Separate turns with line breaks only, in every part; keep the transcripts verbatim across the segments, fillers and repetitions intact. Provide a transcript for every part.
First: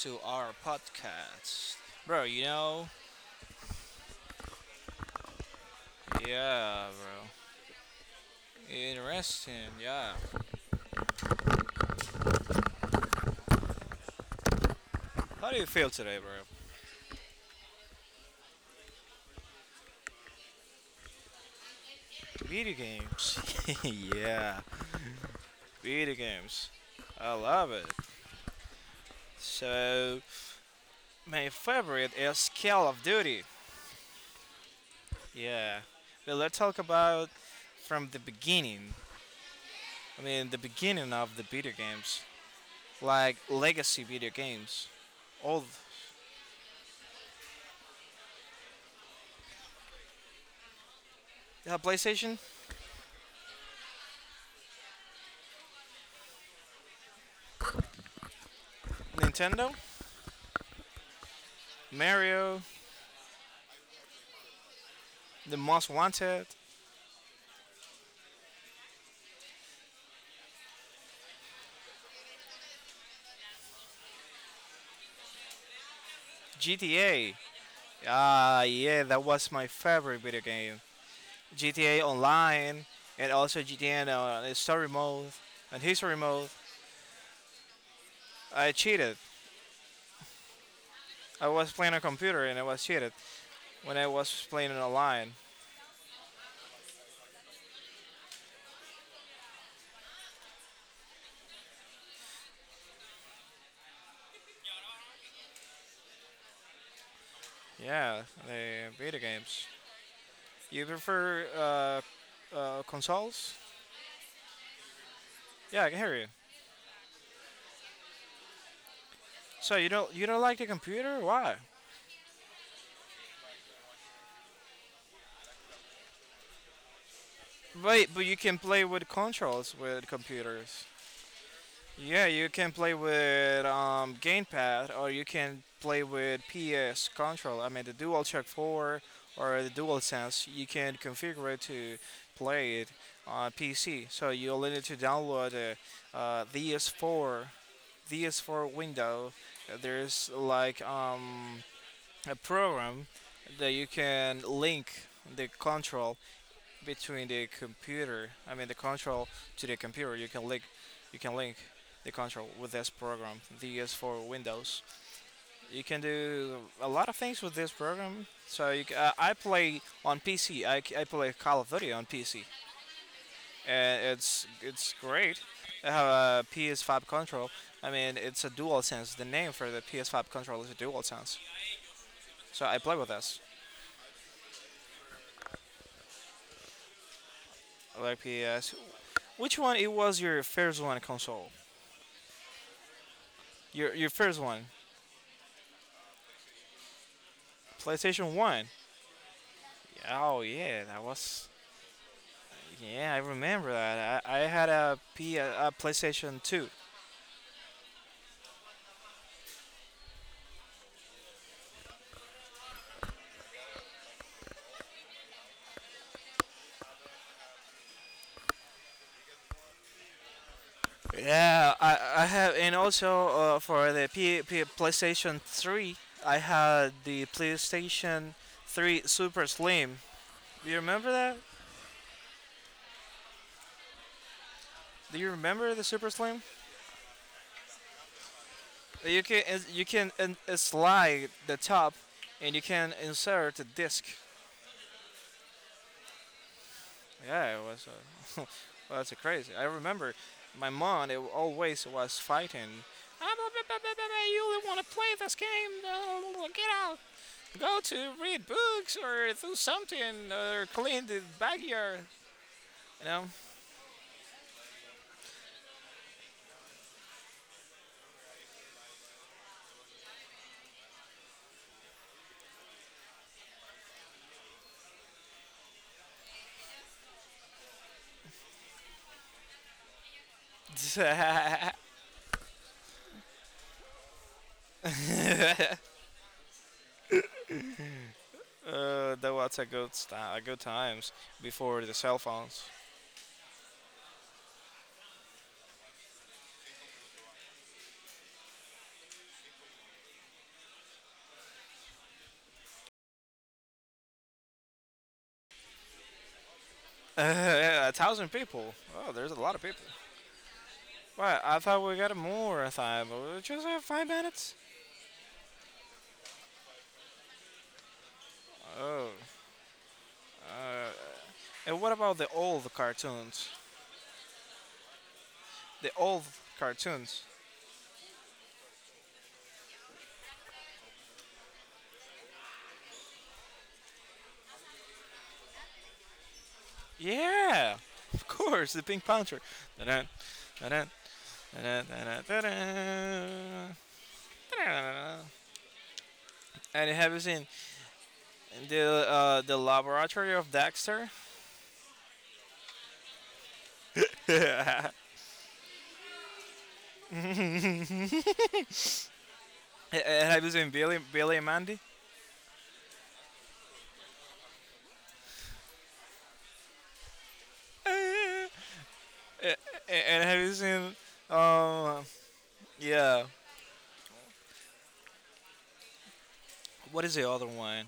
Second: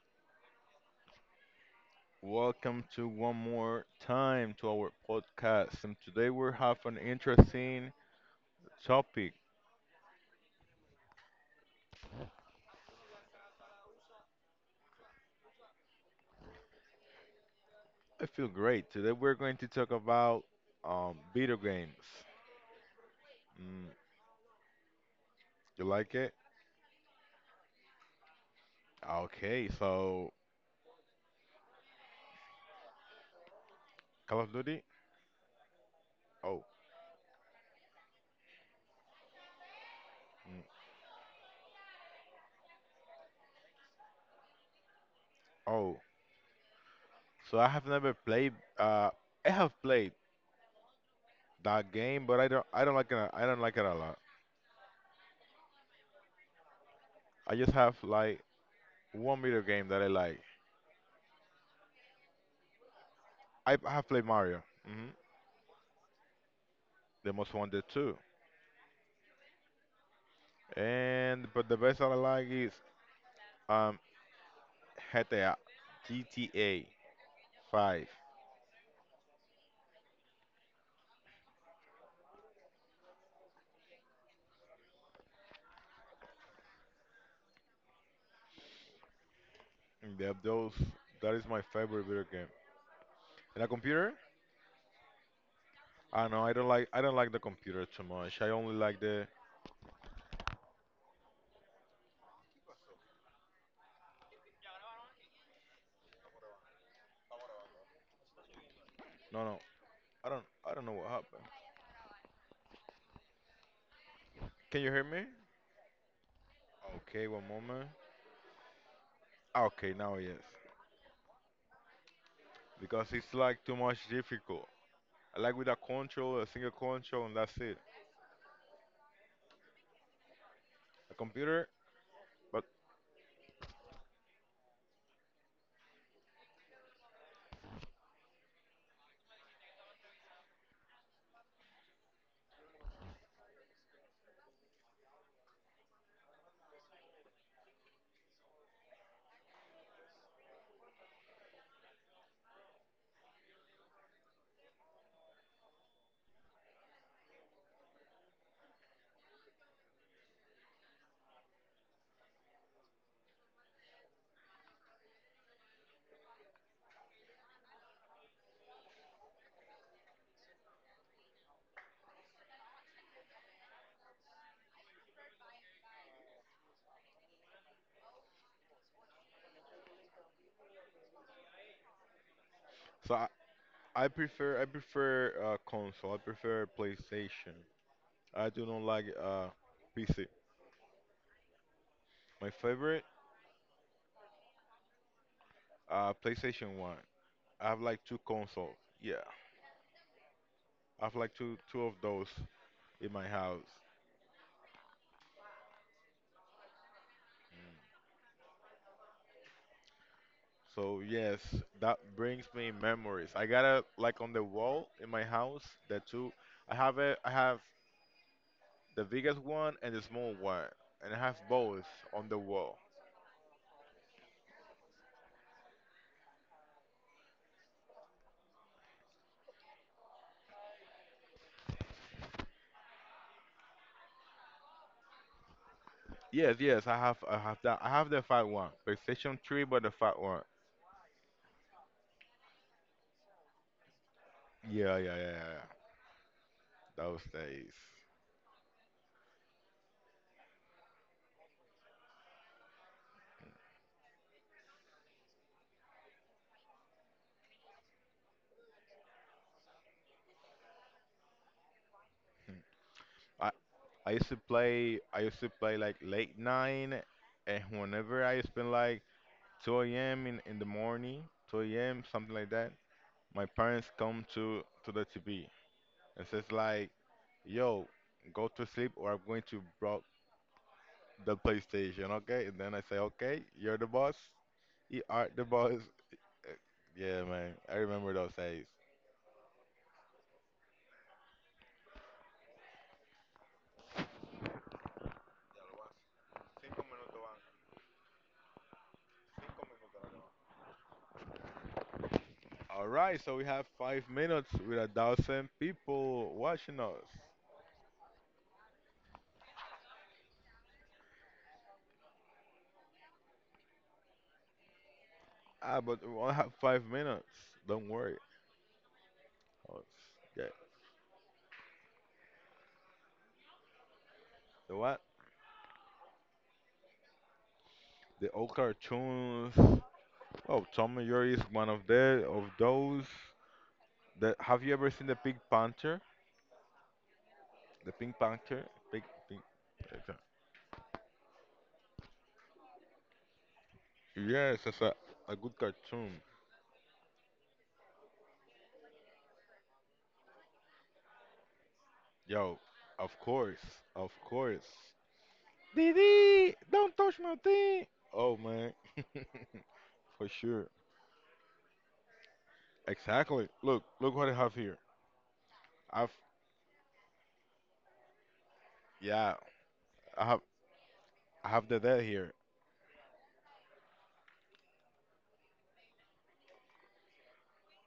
to our podcast. Bro, you
Welcome
know?
to one more time to our podcast. And today we have
Yeah,
an
bro.
interesting topic.
Interesting, yeah. How do you feel today, bro?
I feel great. Today we're going to talk about um, video games.
Video games.
Mm,
yeah,
you
video
like it?
games. I love it.
Okay,
So,
so
my favorite is Call of Duty.
Call of Duty?
Yeah. Well, let's
Oh,
talk about from the beginning. I mean, the
mm,
beginning of the video games. Like legacy video games. Old
oh. So I have never played. Uh, I have played
uh,
that game,
PlayStation,
but I don't. I don't like it. a- I don't like it a lot. I just have like one video
Nintendo,
game that I like.
Mario,
I, I have played Mario. hmm
The Most Wanted,
The Most Wanted too. And but the best I like is um GTA, G T A
G T A.
five.
Ah, uh, yeah, that was my favorite video game. G T A Online, and also G T A in, uh, Story Mode and History Mode. I cheated.
The, those that is
I
my
was playing on a
favorite video
computer
game.
and I was cheated
And a
when I
computer?
was playing it online.
I don't know. I don't like I don't like the computer too much. I only like the.
Yeah, the video
No, no,
games.
I don't I
You
don't know what
prefer
happened.
uh, uh, consoles?
Can you hear me?
Yeah, I can hear you.
Okay, one moment. Ah,
So you
okay,
don't
now
you don't
yes.
like the computer? Why?
Because it's like too much difficult. I like with a control, a single control, and that's it.
Wait, but you can play with controls with computers.
A computer,
Yeah, you
but
can play with um, gamepad, or you can play with P S control. I mean, the DualShock four or the DualSense, you can configure it to play it on P C. So you only need to download the uh, D S four, D S four window. Uh, There's like um, a program that you can link the control between the computer, I mean the control to the computer. You can link, you can link the control with this program, D S for Windows. You can do a lot of things with this program. So you, c- uh, I play on P C. I, c- I play Call of Duty on P C, and it's it's great. I have a P S five control. I mean, it's a DualSense. The name for the P S five control is a DualSense. So I play with
so I,
this.
I prefer I prefer uh, console. I prefer PlayStation.
Like
I do
P S.
not like uh
Which one? It was
P C.
your first one console.
My favorite
Your your first one.
uh PlayStation One. I have like two
PlayStation One.
consoles. Yeah,
Oh yeah, that
I have like
was.
two two of those in
Yeah, I
my
remember
house.
that. I, I had a P a PlayStation Two.
So yes, that brings me memories. I got it like on the wall in my house. The two I have it. I have the biggest one and the small one, and I have
Yeah,
both
I, I
on the
have, and
wall.
also uh, for the P, P PlayStation Three, I had the PlayStation Three Super Slim. Do you remember that? Do you remember the Super Slim?
Yes, yes, I have I have that. I have the fat one,
You
PlayStation
can
Three, but
you
the
can
fat one.
uh, slide the top, and you can insert the disc.
Yeah, yeah, yeah, yeah, yeah. Those
Yeah, it
days.
was. Uh, well, that's crazy. I remember my mom it always was fighting. "Ah, blah, blah, blah, blah, blah, you don't want to play this game? uh, Get out! Go to read books or do something or clean the backyard.
Hmm.
You know."
I, I used to play. I used to play like late nine, and whenever I spend like two a m in in the morning, two a m something like that, my parents come to to the T V and says like, "Yo, go to sleep, or I'm going to block the PlayStation." Okay, and then I say, "Okay, you're the boss. You are the boss." Uh, Yeah, man, I remember those days.
Uh, that was a good sti- a good times before the cell phones.
All right, so we have five minutes with a thousand people watching us.
A thousand people. Oh, there's a lot of people. Well, I thought we got more time, but we just have five minutes.
Ah, but we only have five minutes. Don't worry. Oh, yeah.
And what about the old cartoons?
The what?
The old cartoons.
The old cartoons. Oh, Tom and Jerry is one of the of those. That Have you ever seen the Pink Panther?
Yeah,
The Pink
of
Panther.
course, the
Pink,
Pink Panther.
pink.
Dun-dun,
it's a-
dun-dun, dun-dun, dun-dun, dun-dun,
Yes, it's a,
dun-dun.
a good cartoon.
And have you seen the uh, the laboratory of Dexter?
Yo, of course, of course. Didi, don't touch my thing. Oh man, for
And have you
sure.
seen Billy Billy and Mandy?
Exactly. Look, look what I have here. I've
And
yeah,
and
I
have
have
you seen
I have the dead
um
here.
yeah, what is the other one?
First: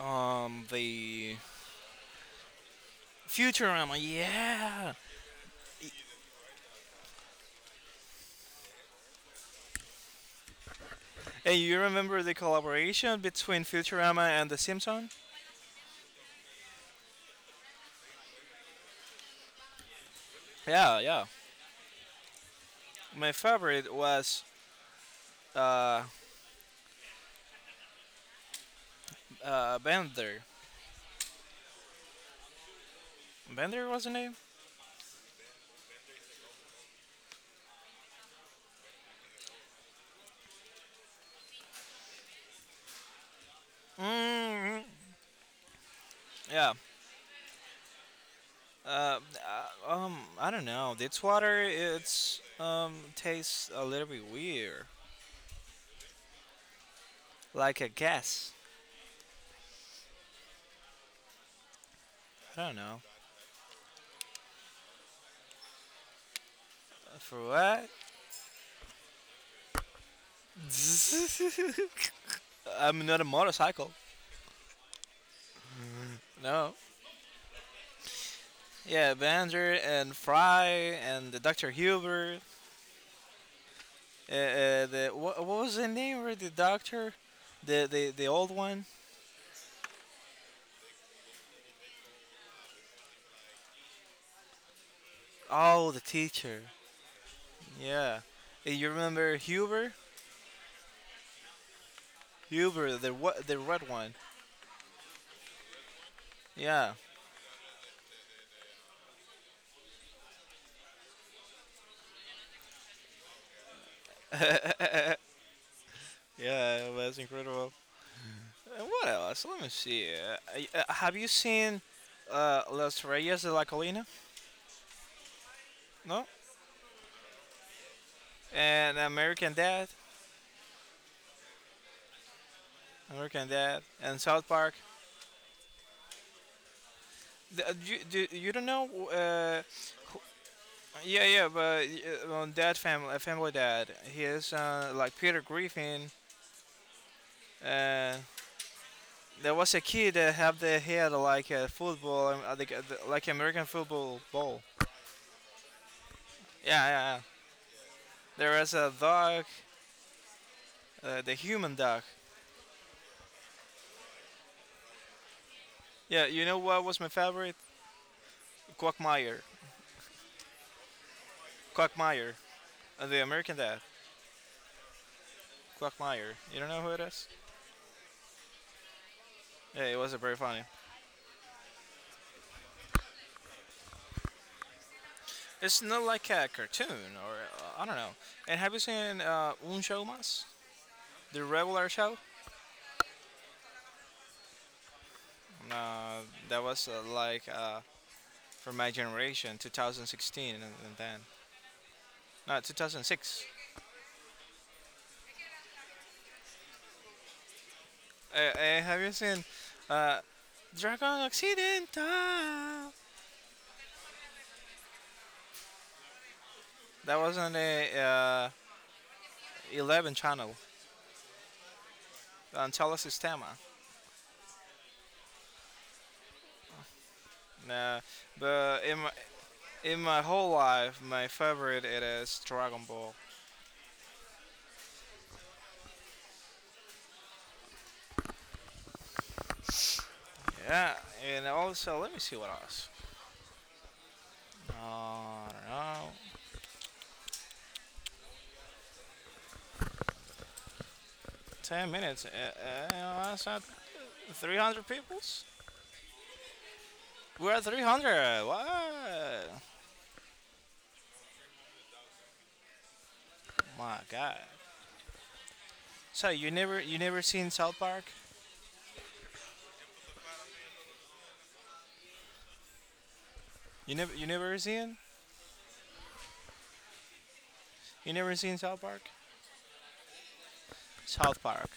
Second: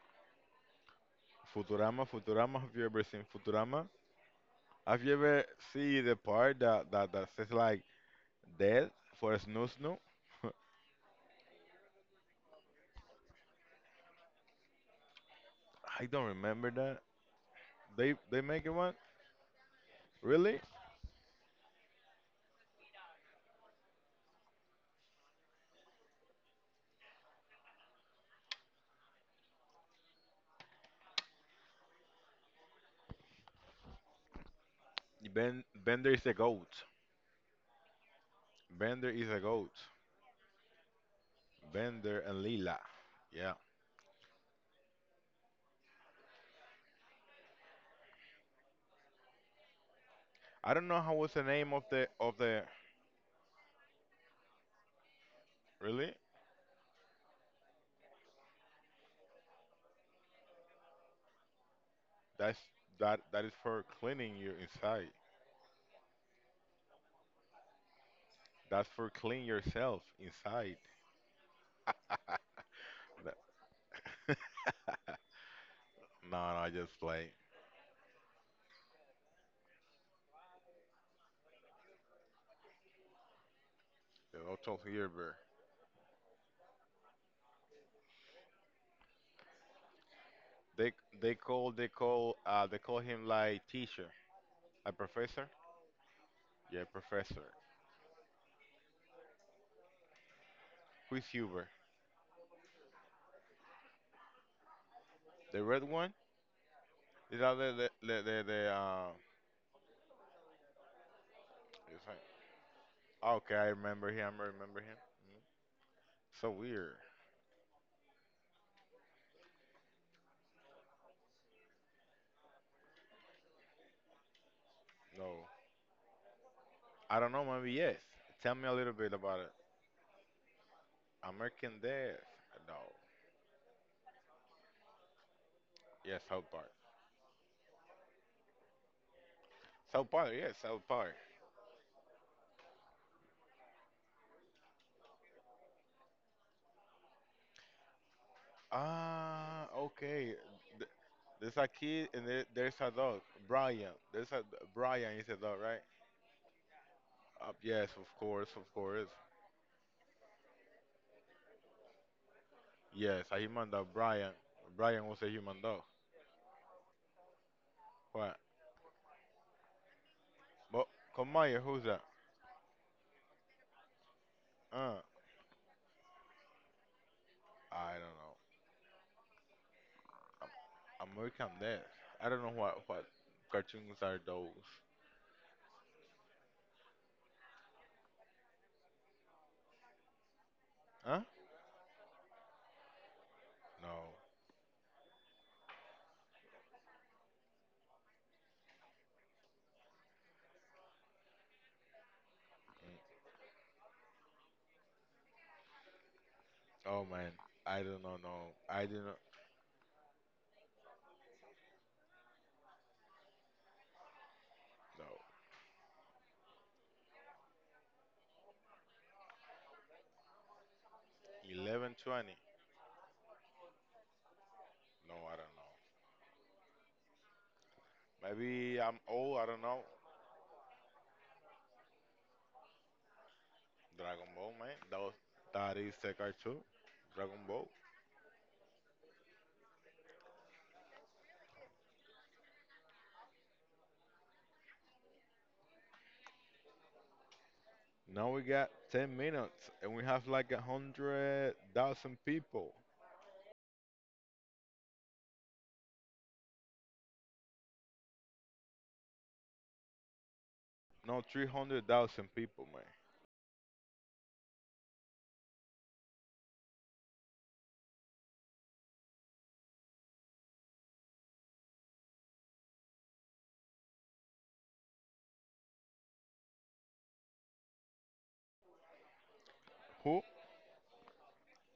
Um the
Futurama, Futurama. Have you ever seen Futurama?
Futurama, yeah.
Have you ever seen the part that that, that says like death for a Snoo Snoo?
And you remember the collaboration between Futurama and The Simpsons?
I don't remember that. They they make it one? Really?
Yeah, yeah. My favorite was uh, uh, Bender. Bender was the name?
Ben Bender is a goat. Bender is a goat. Bender and Lila. Yeah.
mm Yeah. Uh, uh, um, I don't
I don't
know.
know how
This
was the
water,
name of the
it's
of the
um tastes a little bit weird,
Really?
like a gas.
That's
I don't know
that that is for cleaning your inside.
for what.
That's for clean yourself inside.
I'm not a
That,
motorcycle.
no, no, I
No.
just play.
Yeah, Bender and Fry and the Doctor Huber. Uh,
The Hotel
uh, the what,
Hilbert.
what was the name of the doctor? The the the old one.
They they call they call uh they call him like teacher, a professor.
Oh, the teacher.
Yeah, professor.
Yeah. Eh, You remember Huber?
Who is Huber?
Huber, the what, the red one.
The red one?
Yeah.
Is that the the the, the, the uh? it's like- okay, I remember him. I remember him. So
Yeah, it
weird.
was incredible. And what else? Let me see. Uh, I- uh, have you seen uh, Las Reyes de la Colina?
No,
No.
I don't know. Maybe yes. Tell me a
And
little bit about
American
it.
Dad.
American Death. No.
American Dad. And South Park.
Yes, South Park.
The, uh, you, do, you don't know? Uh,
South
who-
Park. Yes, South Park.
yeah, yeah, but uh, on Dad Family, Family Dad. He is uh, like Peter Griffin. Uh, there
Ah,
was a kid that
okay.
had their
Th-
hair like
There's
a
a kid
football,
and
um,
there,
uh, like
there's
uh,
a dog.
like American
Brian.
football
There's a
ball.
Brian is a dog, right?
Yeah, yeah, yeah.
Uh, yes, of course,
There
of
was a
course.
dog, uh, the human dog.
Yes, a human dog, Brian. Brian was a human dog.
Yeah, you know what was my favorite?
What?
Quackmire.
But come here, who's that?
Quackmire. Uh, the American dad.
Uh,
Quackmire. You don't know who it is?
I don't know.
Yeah, it was a very funny.
Am- American Dad. I don't know what what cartoons are those.
It's not like a cartoon or uh, I don't know. And have you seen uh, Un Show Mas?
Huh?
The regular show?
No.
No, that was uh, like uh, for my generation, two thousand sixteen and, and then. No, two thousand six.
Oh man, I don't know.
Hey,
No,
hey,
I do
have you
not
seen uh, Dragon Occidental?
know.
That was on the uh, eleven channel
No. Eleven twenty.
on Telesistema.
No, I don't know.
Uh,
Maybe
but in
I'm
my,
old. I don't know.
in my whole life, my favorite it is Dragon Ball.
Dragon Ball, man. That was that is a cartoon. Dragon Ball.
Yeah, and also let me see what else. Uh, I don't know.
Now we got ten minutes, and we have like a hundred
ten
thousand
minutes.
people.
Uh, uh, that's not three hundred peoples. We're at three hundred. What?
No, three hundred thousand people, man.
My God. So you never you never seen South Park? You never you never seen? You never seen South Park?
Who?
South Park.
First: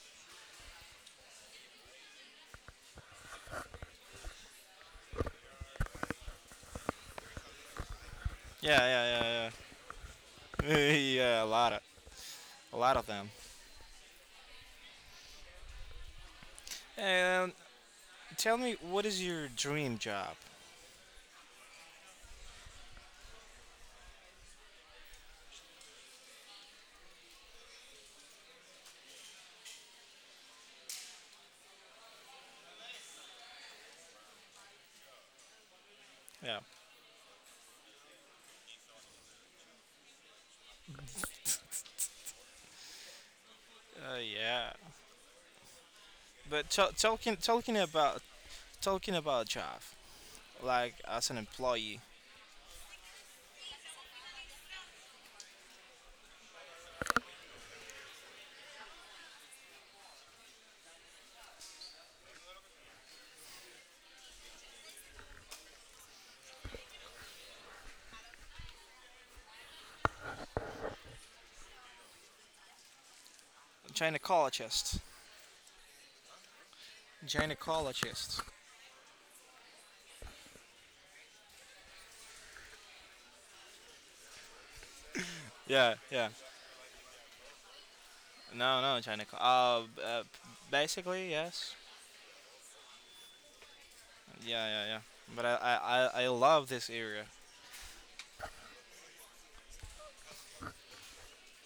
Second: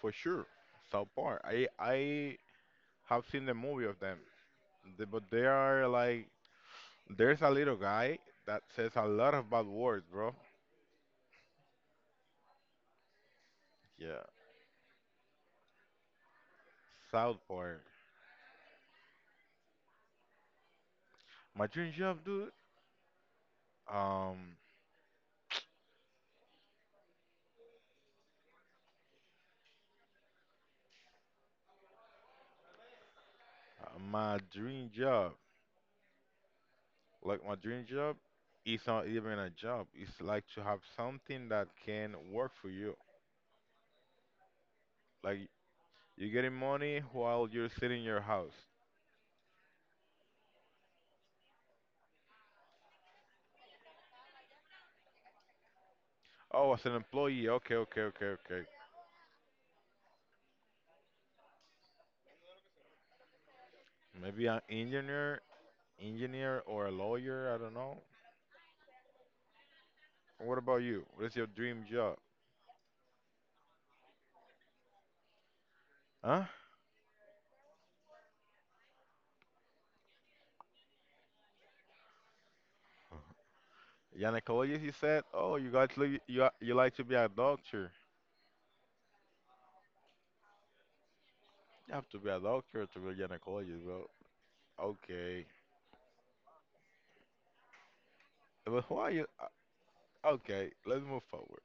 For sure. South Park. I I have seen the movie of them. The- but they are like there's a little guy that
Yeah,
says a
yeah,
lot of
yeah,
bad words, bro.
yeah. yeah, a lot of a lot of them.
Yeah. South
And
Park.
tell me, what is your dream job?
My dream job, dude. Um, uh, my dream job.
Yeah.
Like my dream job is not even a job. It's like to have something that can work for you.
Uh, yeah.
Like you're getting
But t-
money
talking
while you're
talking
sitting in your
about
house.
talking about job, like as an employee,
Oh, as an employee. Okay, okay, okay, okay. Maybe an engineer, engineer or a lawyer. I don't know. What about you? What is your dream job?
gynecologist,
Huh?
gynecologist.
Gynecologist, you said? Oh, you guys,
Yeah,
li-
yeah.
you a- you like to be a doctor?
No, no, gyneco. Uh, b- uh, basically yes.
You have to be a doctor to be a gynecologist, bro.
Yeah, yeah, yeah. But
Okay.
I I, I I love this area.
But why you? uh, Okay, let's move forward.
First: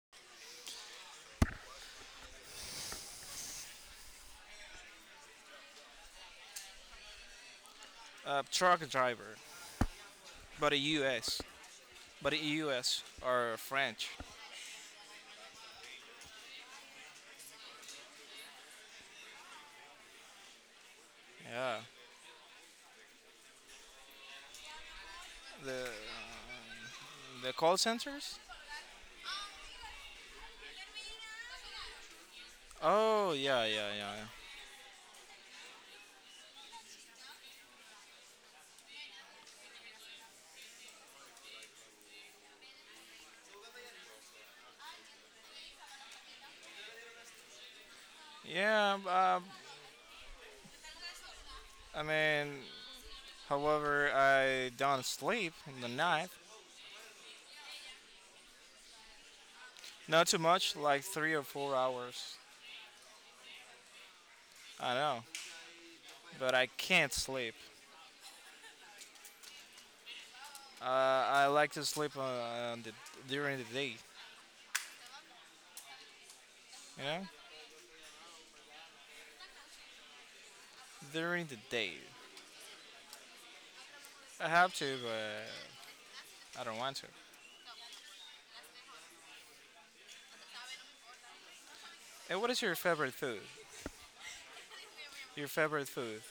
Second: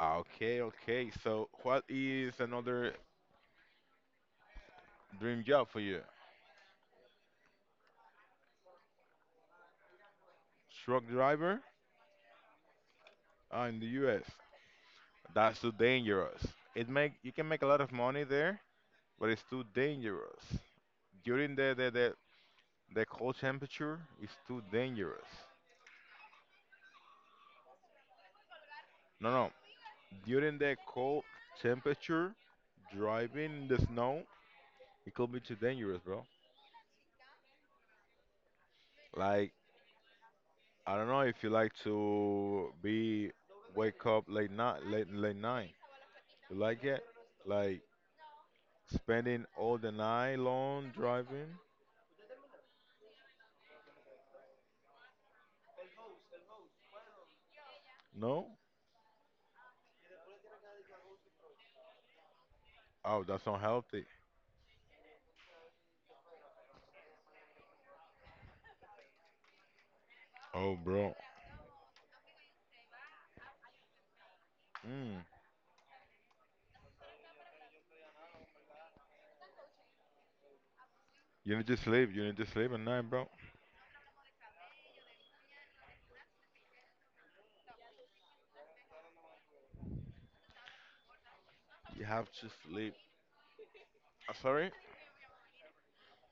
Okay, okay. So, what is another dream job for you?
Uh, truck driver, but a
Truck
U S,
driver
but U S or
uh, in the
French.
U S. That's too dangerous. It make you can make a lot of money there, but it's too dangerous. during the
Yeah.
the, the the cold temperature is too dangerous.
The the call centers.
No, no. During the cold temperature,
Oh
driving
yeah
in the
yeah yeah
snow,
yeah.
it could be too dangerous, bro. Like I don't know if you like to be wake up late night, late late night. You like it? Like
Yeah. Um,
spending all the night long driving?
I mean, however, I don't sleep in the night.
No.
Not too much, like three or four hours.
Oh, that's not healthy.
I know, but I can't sleep.
Oh, bro.
Uh, I like to sleep on, on the, during the day.
Mm.
You know, during
You
the
need to
day.
sleep. You need to sleep at night, bro.
I have to, but I don't want to.
You have
And
to
what is your
sleep.
favorite food?
Uh, sorry.
Your favorite food?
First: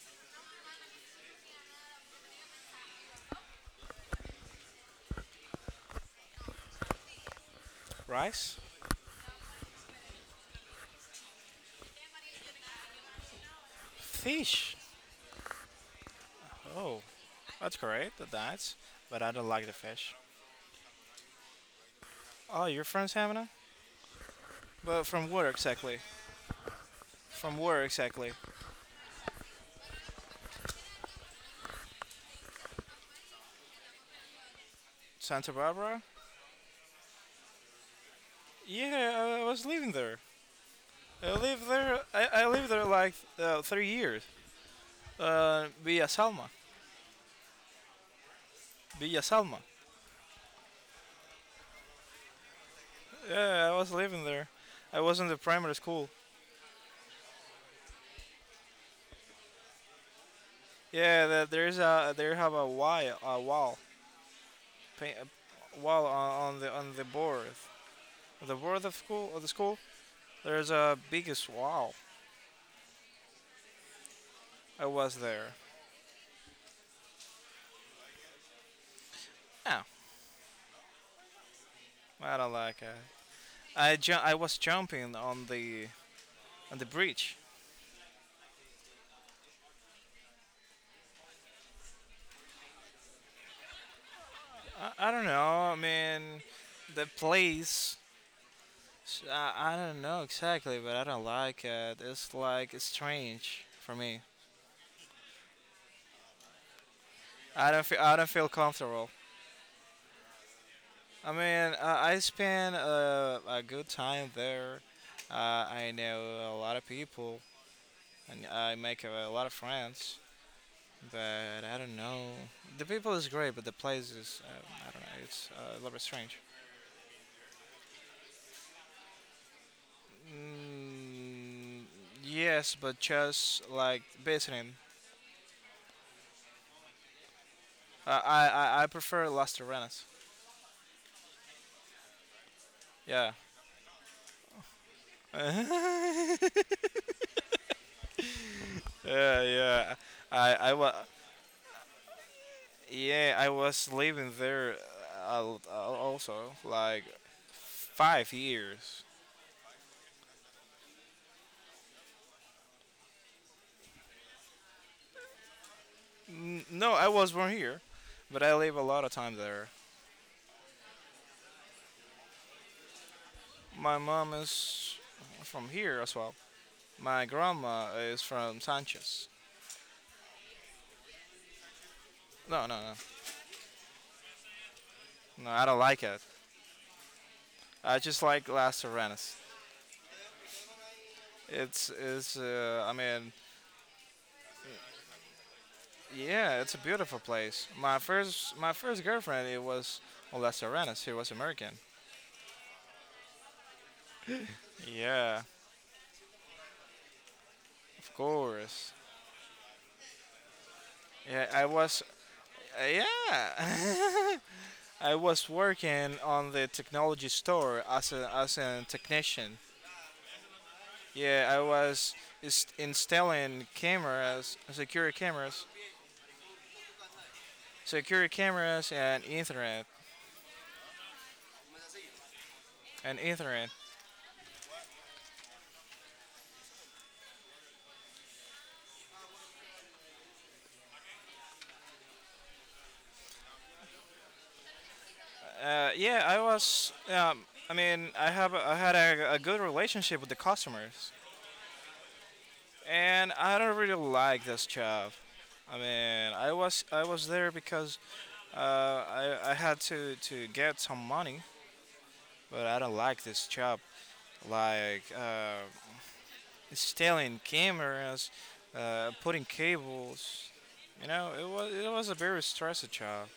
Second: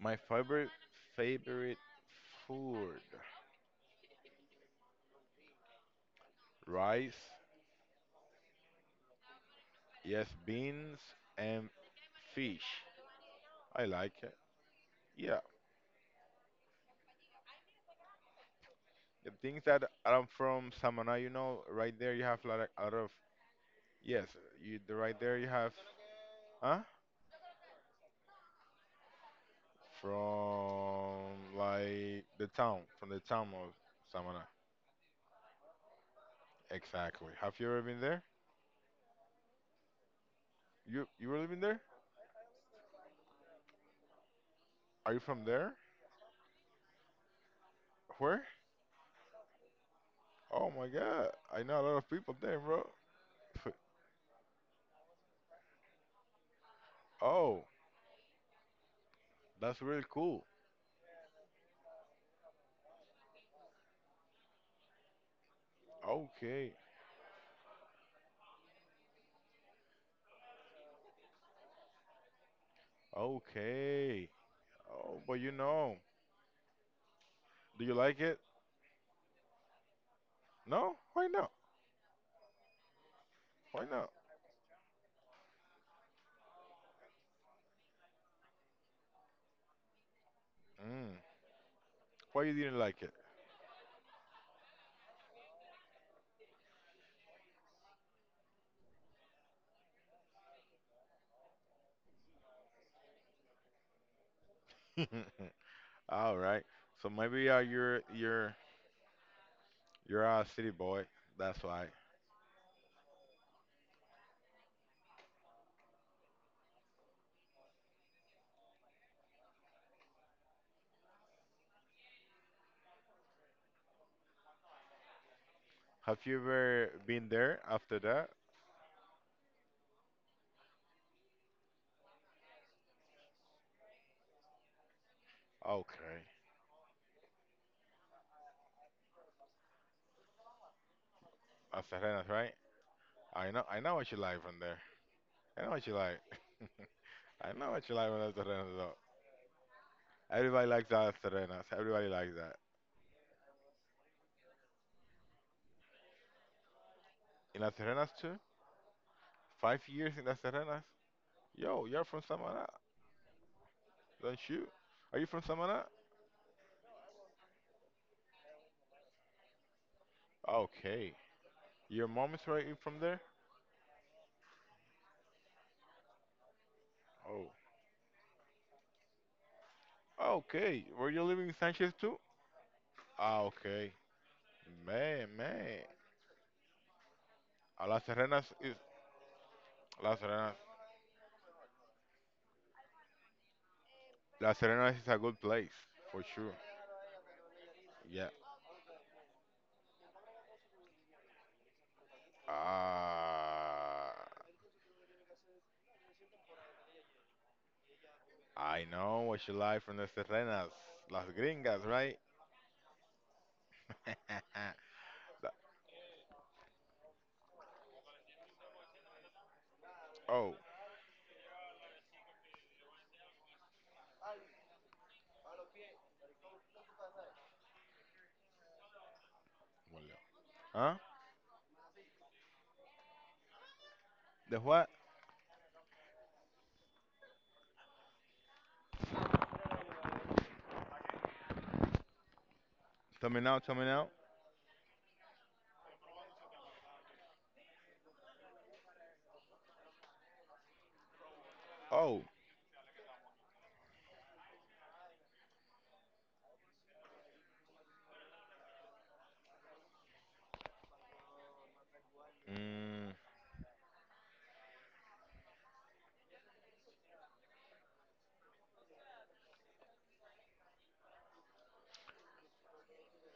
My favorite favorite food: rice,
Rice?
yes, beans and fish. I like it.
Fish.
Yeah,
Oh, that's correct, the diets, but
the
I don't
things
like the
that
fish.
I'm from Samana, you know, right there you have a lot
Oh,
of,
you're
out
from
of
Savannah?
yes, you the
But
right
from
there you
where
have,
exactly?
huh?
From where exactly?
From like the town, from the town of Samana.
Santa Barbara?
Exactly. Have you ever been there?
Yeah, I- I was living there.
You you
I
were living
lived
there?
there. I, I lived there like uh, three years.
Are you from
Uh,
there?
Villa Salma.
Where?
Villa Salma.
Oh my God, I know a lot of people there, bro.
Yeah, I was living there. I was in the primary school.
Oh. That's really cool.
Yeah, the, there's a there have a wall a wall paint, a wall on, on the
Okay.
on the board the board of school of the school. There's a biggest wall.
Okay.
I was
Oh, but you
there.
know, do you like it?
Yeah,
No? Why not?
I don't like it.
Why
I
not?
ju- I was jumping on the on the bridge.
Mm. Why you didn't like
I, I don't know. I mean, the place. s- I, I don't know exactly, but I don't like it. It's like strange for me.
it? All right. So maybe uh,
I don't feel
you're
I don't feel
you're
comfortable.
you're a city boy.
I
That's
mean,
why.
I, I spent a, a good time there. Uh, I know a lot of people, and I make a, lot of friends. But I don't know. The people is great, but the place is uh, I don't know. It's uh, a little bit
Have
strange.
you ever been there after that?
Mm, yes, but just like visiting.
Okay.
Uh, I, I I prefer Las Terrenas.
Las Terrenas, right?
Yeah.
I know I know what you like from there. I know what you like.
yeah,
I know what you like from Las Terrenas though.
yeah. I
Everybody
I
likes
was
Las Terrenas. Everybody likes that.
yeah, I was living there uh, al- al- also like
In Las Terrenas
five
too?
years.
Five years in Las Terrenas? Yo, you're from Samana, don't you? Are you from Samana?
N- No, I was born here, but I live a lot of time there.
Okay. Your mom is right in from there?
My mom is from here as well. My
Oh.
grandma is from Sanchez.
Okay. Were you living in Sanchez too?
No, no, no,
Ah, okay. Man,
no. I don't
man.
like it.
Ah,
I
Las
just like
Serenas is
Las Terrenas.
Las Serenas.
It's it's uh, I mean
Las Serenas is a good place for sure.
yeah, it's a beautiful place. My
Yeah.
first my first girlfriend it was on Las Serranas. She was American.
Ah,
Yeah, of
I
course.
know what you like from the Serenas, Las
Yeah, I
Gringas,
was
right?
yeah. I was
That-
working on the technology store as a as a technician.
oh,
Yeah, I was is- installing cameras, security cameras, security cameras and Ethernet
well, yeah. Huh?
and Ethernet.
The what? Tell me now. Tell me now.
Uh, yeah, I was. Um, I mean, I have a, I had a, a good relationship with the customers,
Oh.
and I don't really like this job. I mean, I was I was there because uh, I I had to to get some money, but I don't
Mm,
like this job. Like uh, installing cameras, uh, putting cables. You know, it was it was a very stressful job,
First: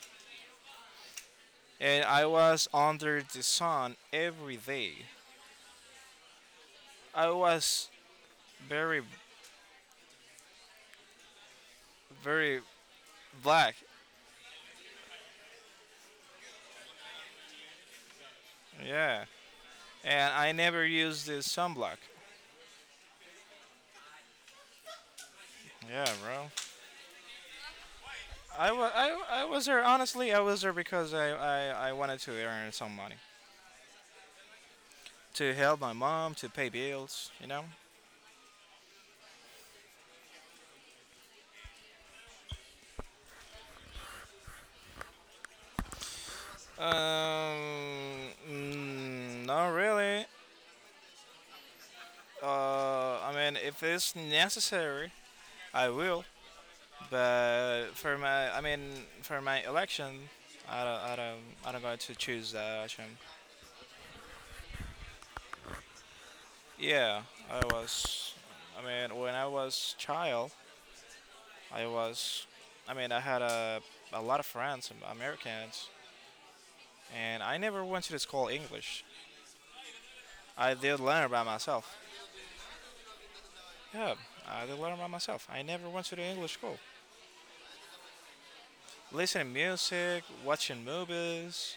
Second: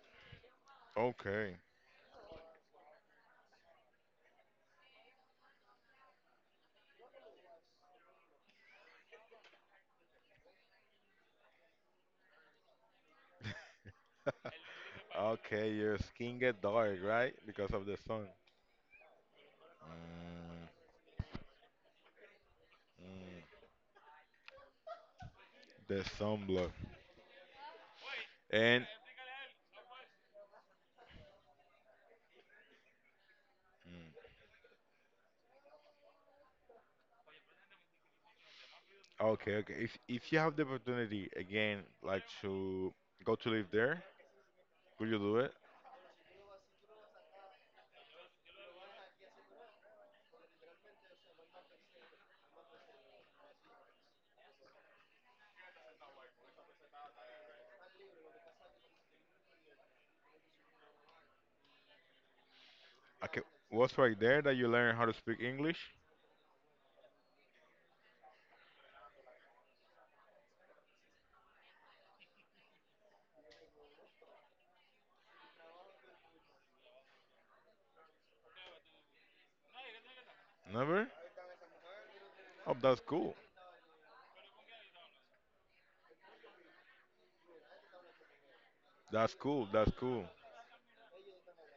okay.
and I was under the sun every day. I was very very black.
Okay, your skin get dark, right? Because of the sun.
Yeah, and I
Mm.
never used this sunblock.
Mm, the
Yeah, bro.
sunblock.
I
And
was I, I was there honestly. I was there because I, I, I wanted to earn some money
mm.
to help my mom to pay bills. You know.
Okay, okay. If if you have the opportunity again, like to go to live there, will you do it?
Um, mm, not really. Uh, I mean, if it's necessary, I will. But for my, I mean, for my election, I don't, I don't, I don't going to choose that option.
Okay. What's right there that you learn how to speak English?
Yeah, I was. I mean, when I was child, I was. I mean, I had a a lot of friends, Am- Americans, and I never went to the school English. I did
Never?
learn by myself.
Oh, that's cool.
Yeah, I did learn by myself. I never went to the English school.
That's
Listening
cool. That's
music,
cool.
watching movies,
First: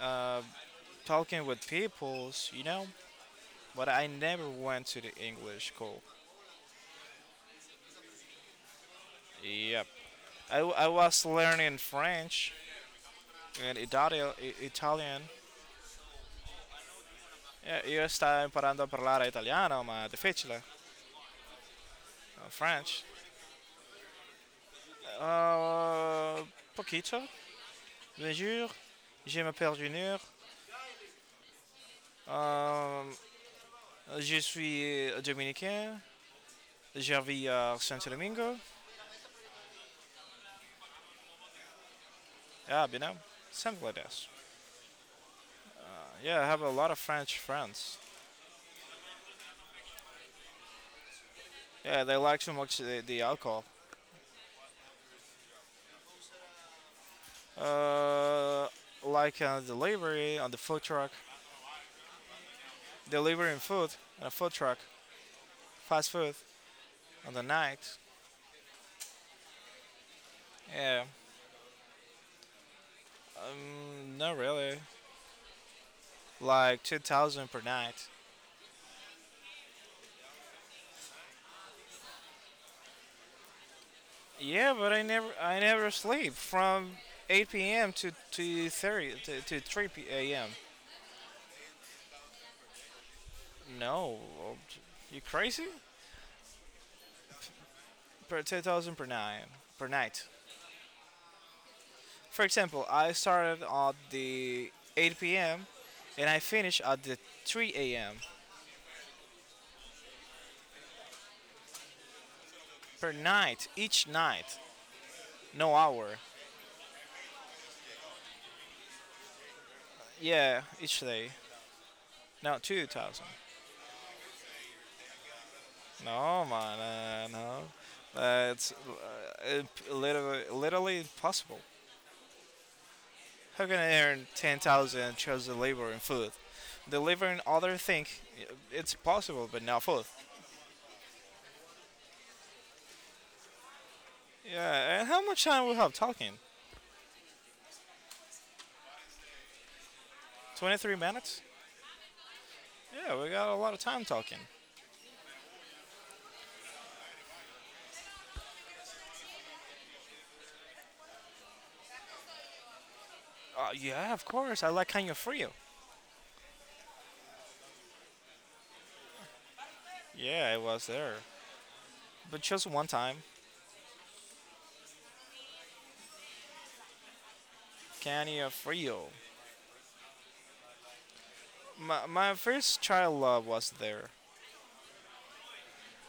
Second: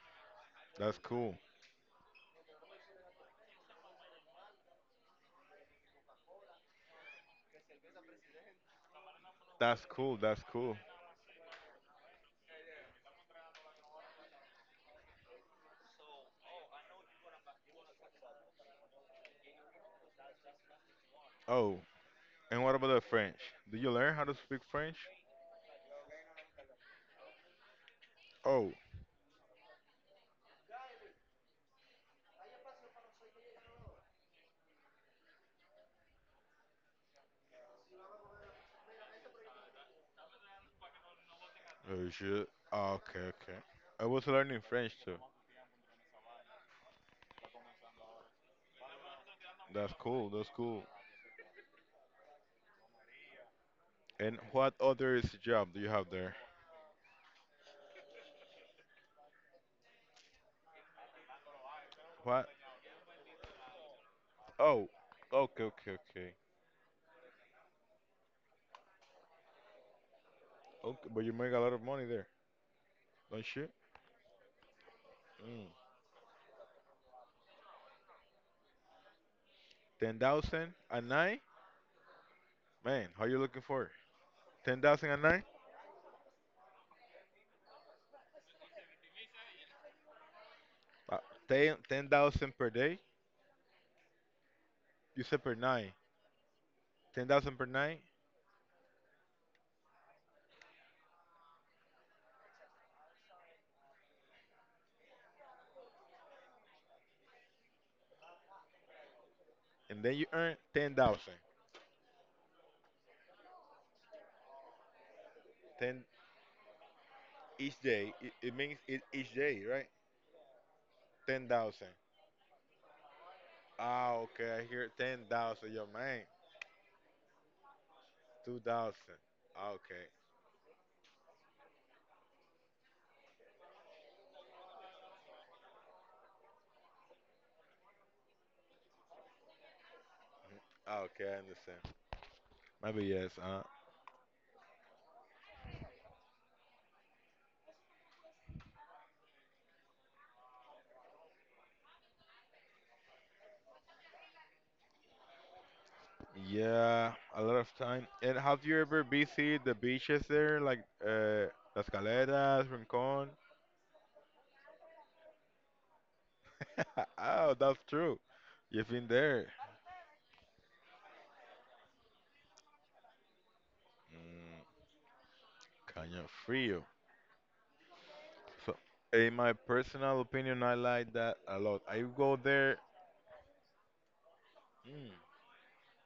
uh,
That's cool.
talking with peoples, you know. But I never went to the English school.
That's
Yep.
cool. That's
I,
cool.
I was learning French and Itali- I- Italian. Eh, Io sto imparando a parlare italiano, ma difficile.
Oh,
eh,
and what about the
French.
French? Did you learn how to speak French?
Euh, Poquito. Bonjour.
Oh,
Je m'appelle Junior. Euh, je suis dominicain. Je vis à Santo Domingo.
oh shit.
Yeah, you know,
Okay, okay.
something like
I
this.
was learning French too.
Yeah, I have a lot of French friends.
That's cool. That's cool.
Yeah, they like so much the, the alcohol.
And what other is job do you have there?
Uh, like uh, delivery on the food truck,
What?
delivering food on a food truck,
Oh, okay, okay,
fast
okay.
food on the night. Yeah,
Okay, but you make a lot of money there, don't you?
Um, not really.
Mm.
Like two thousand per night.
Ten thousand a night, man. How you looking for?
Yeah,
Ten
but I
thousand a
never,
night?
I never sleep from eight p m to to thirty to, to three p m.
Uh, ten ten thousand per day.
No, you
You said per
crazy?
night. Ten thousand per night,
Per two thousand per night per night. For example, I started at the eight p m and I finish at the three a m
and then you earn ten thousand.
per night each night. No hour.
Ten each day. It, it means it each day, right?
Yeah, each day.
Ten thousand.
No, two thousand.
Ah, okay. I hear ten thousand. Your man,
No, man, uh, no. Uh,
two
it's uh,
thousand.
it-
Okay,
literally, literally impossible. How can I earn ten thousand just labor and food? Delivering other thing, eh, it's possible, but not food.
okay, I understand. Maybe yes. Uh,
Yeah, and how much time we have talking? twenty-three minutes? Yeah, we got a lot of time talking.
yeah, a lot of time. And have you ever visited the beaches there, like uh, Las Caleras, Rincon?
Uh, yeah, of course, I like Canyon Frio.
oh, that's true. You've been there.
Yeah, I was there. But just one time,
Mm, Caño Frío.
Canyon
So,
Frio.
in my personal opinion, I like that a lot. I
My, my
go
first
there.
child love was there.
mm,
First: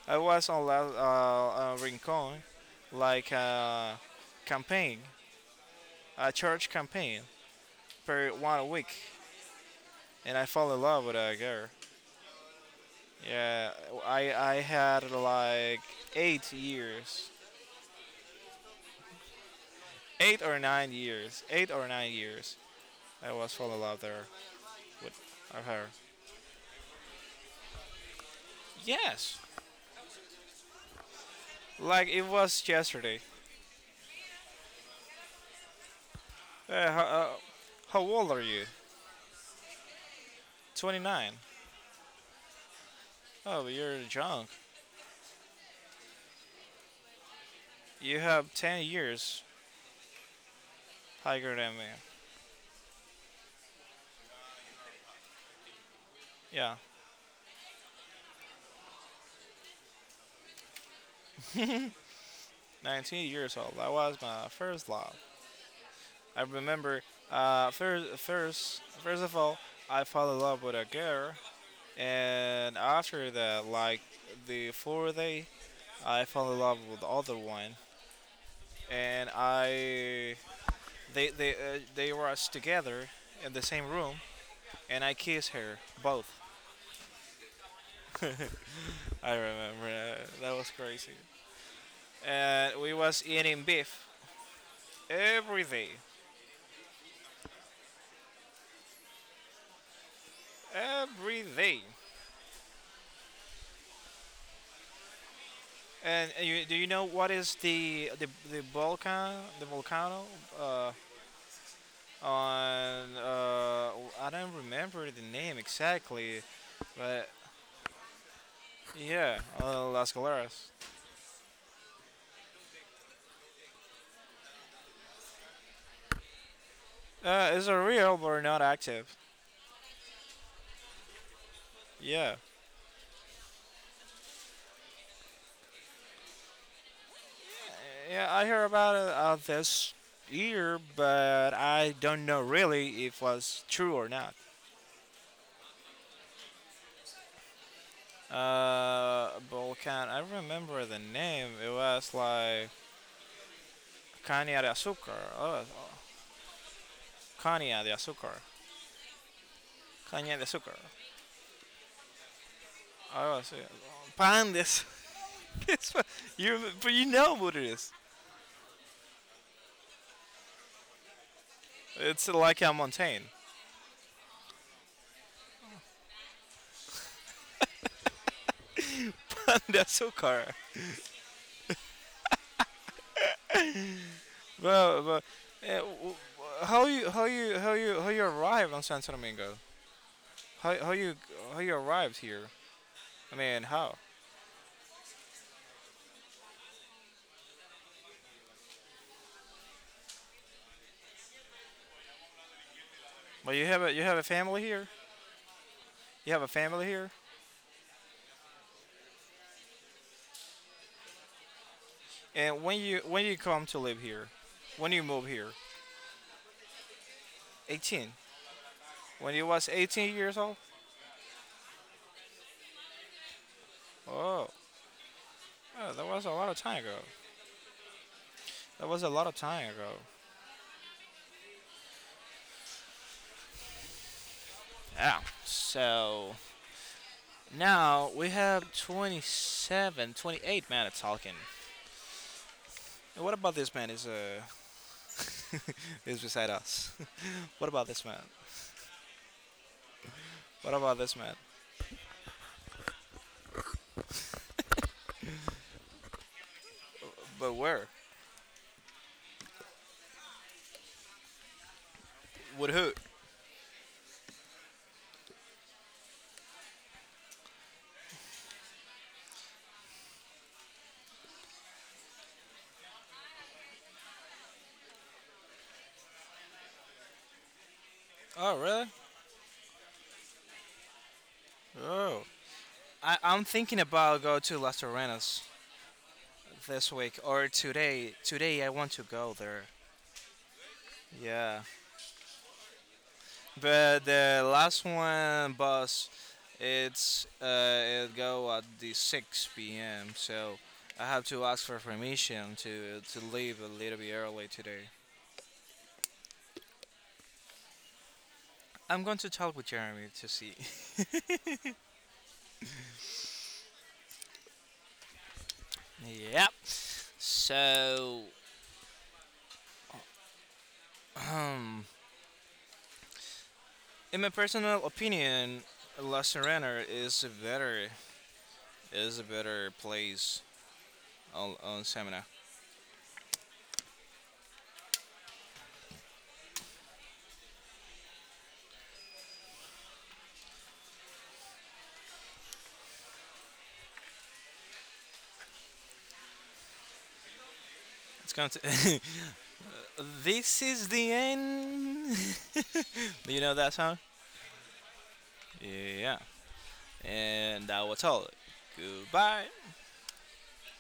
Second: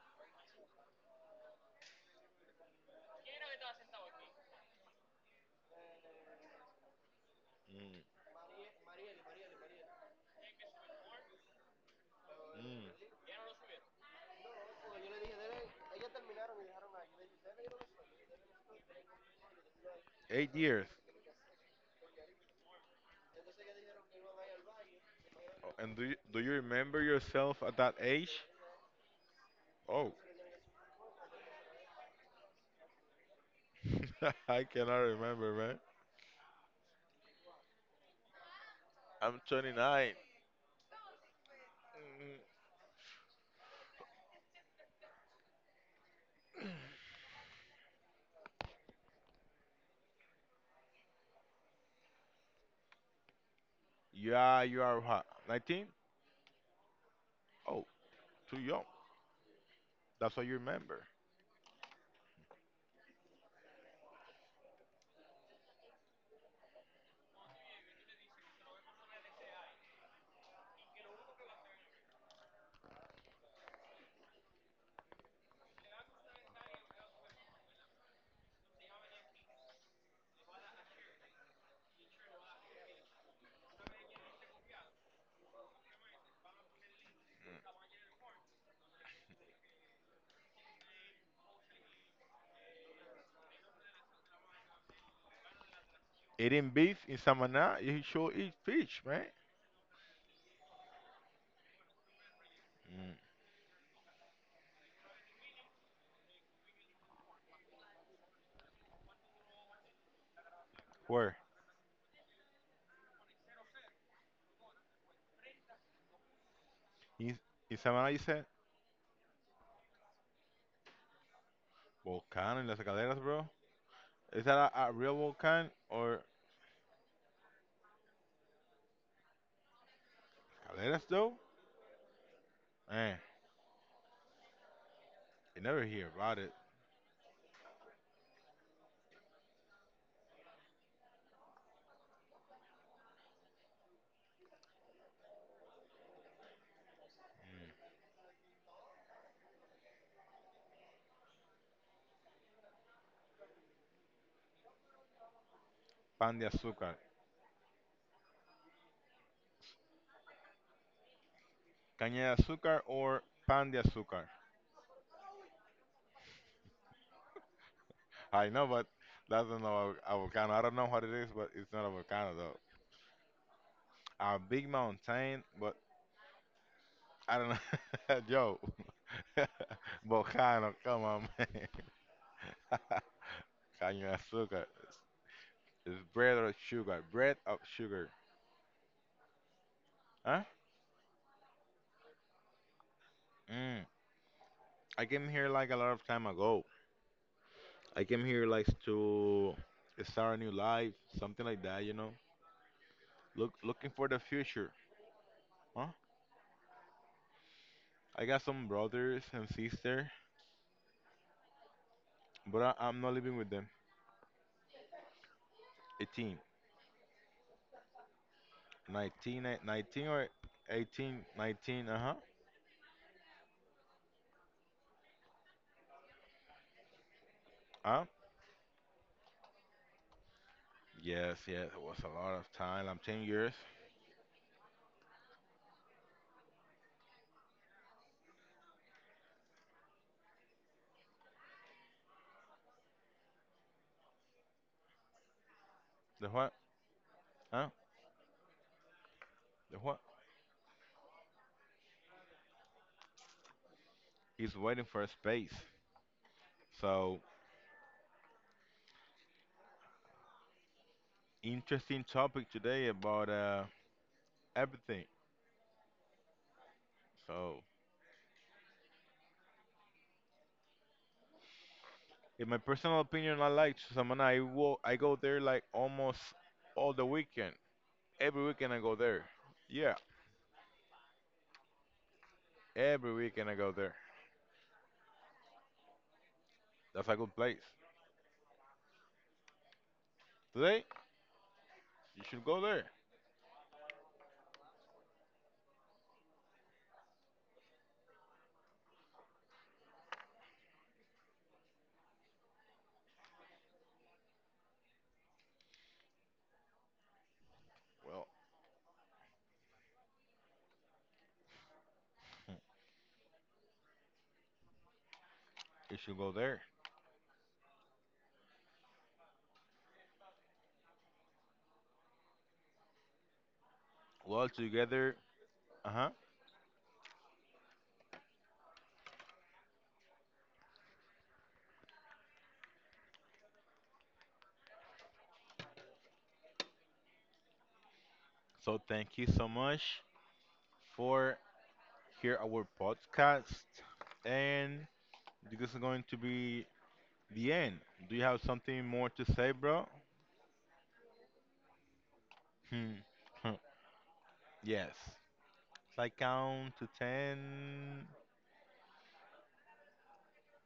I was on La, uh, uh, Rincon, like a campaign, a church campaign
mm,
per one week, and I fell in love with a girl.
mm,
Yeah, I I had like eight years, eight
eight
or
years.
nine years, eight or nine years. I was fall in love there with
Oh,
her.
and do you, do you remember yourself at that age?
Yes,
Oh,
like it was yesterday.
I cannot remember, man.
Uh, how, uh, how old are you?
I'm twenty-nine.
twenty-nine. Oh, you're drunk. You have ten years higher than me.
Yeah, you are what? nineteen?
Yeah.
Oh, too young. That's what you remember.
nineteen years old. That was my first love. I remember uh, first, first, first of all, I fell in love with a girl, and after that, like the fourth day, I fell in love with the other one, and I they they uh, they were together in the same room, and I kissed her both. I remember that. That was crazy, and we was eating beef every day,
Eating beef in Samaná, you should eat fish, man.
every day.
Mm.
And uh, you, do you know what is the the the volcano the volcano uh,
Where?
on uh, I don't remember the name exactly, but
In, in Samaná, you said?
yeah, uh, Las Galeras.
Volcán en las calderas, bro. Is that a, a real volcán or
Uh, it's a real but not active.
calderas though?
Yeah,
Eh, you never hear about it.
yeah, I hear about it uh, this year, but I don't know really if was true or not. Uh, volcano. I remember the name. It was like Caña de Azúcar. Oh,
Pan de azúcar.
Caña de Azúcar. Caña de azúcar.
Caña de azúcar or
Oh, was, uh,
pan de azúcar.
pan de az- it's what- you, but you know what it is.
I know, but that's not a, a volcano. I don't know what it is, but it's not a
It's
volcano, though.
like a mountain.
A big mountain, but I don't know. Yo,
Pan de azúcar.
volcano, come on, man. Caña de azúcar.
Well, but,
It's bread or
uh, how
sugar.
you how
Bread or
you how you
sugar.
how you arrive on Santo Domingo?
Huh?
How how you how you arrived here? I mean,
Mm.
how?
I came here like a lot of time ago. I came here like to start a new life, something like that, you know. Look,
Well, you have
looking
a you
for the
have a family
future.
here.
Huh?
You have a family here.
I got some brothers and sister, but
And
I,
when
I'm
you
not
when
living
you
with them.
come to live here, when you move here,
eighteen,
eighteen. When
19,
you
eh,
was
nineteen
eighteen
or
years old.
eighteen, nineteen. Uh huh.
Oh, yeah, that was a lot of time ago.
Huh?
That was a lot of time ago.
Yes, yes. It was a lot of time. I'm ten years.
Yeah. So now we have twenty seven, twenty eight men man at Talking. What about this man is uh is
The
beside
what?
us?
Huh?
what about this man?
The what?
What about this man?
He's waiting for a space. So
But where?
interesting topic
With
today
who?
about uh, everything. So, in my personal opinion, I like Samana. I wo- I go there like almost all the weekend. Every
Oh
weekend I
really?
go there. Yeah,
Oh.
every
I, I'm
weekend I go
thinking
there.
about go to Las Arenas this
That's a
week
good
or
place.
today. Today I want to go there.
Today,
Yeah.
you should go there.
But the last one bus, it's uh, it go at the six p m. So I have to ask for permission to to leave a little bit early today.
Well,
I'm going to talk with Jeremy to see.
you should go
yep.
there.
So, um, in my
Well,
personal
together.
opinion,
Uh huh.
La Serena is a better is a better place on on Semina.
So, thank you so much for hear our podcast, and this is going to be the end. Do you
It's
have
going
something
to.
more to say, bro?
this is the end. Do
Hmm.
you know that song?
Yes. Like
Yeah.
count to
And I will
ten
tell Goodbye.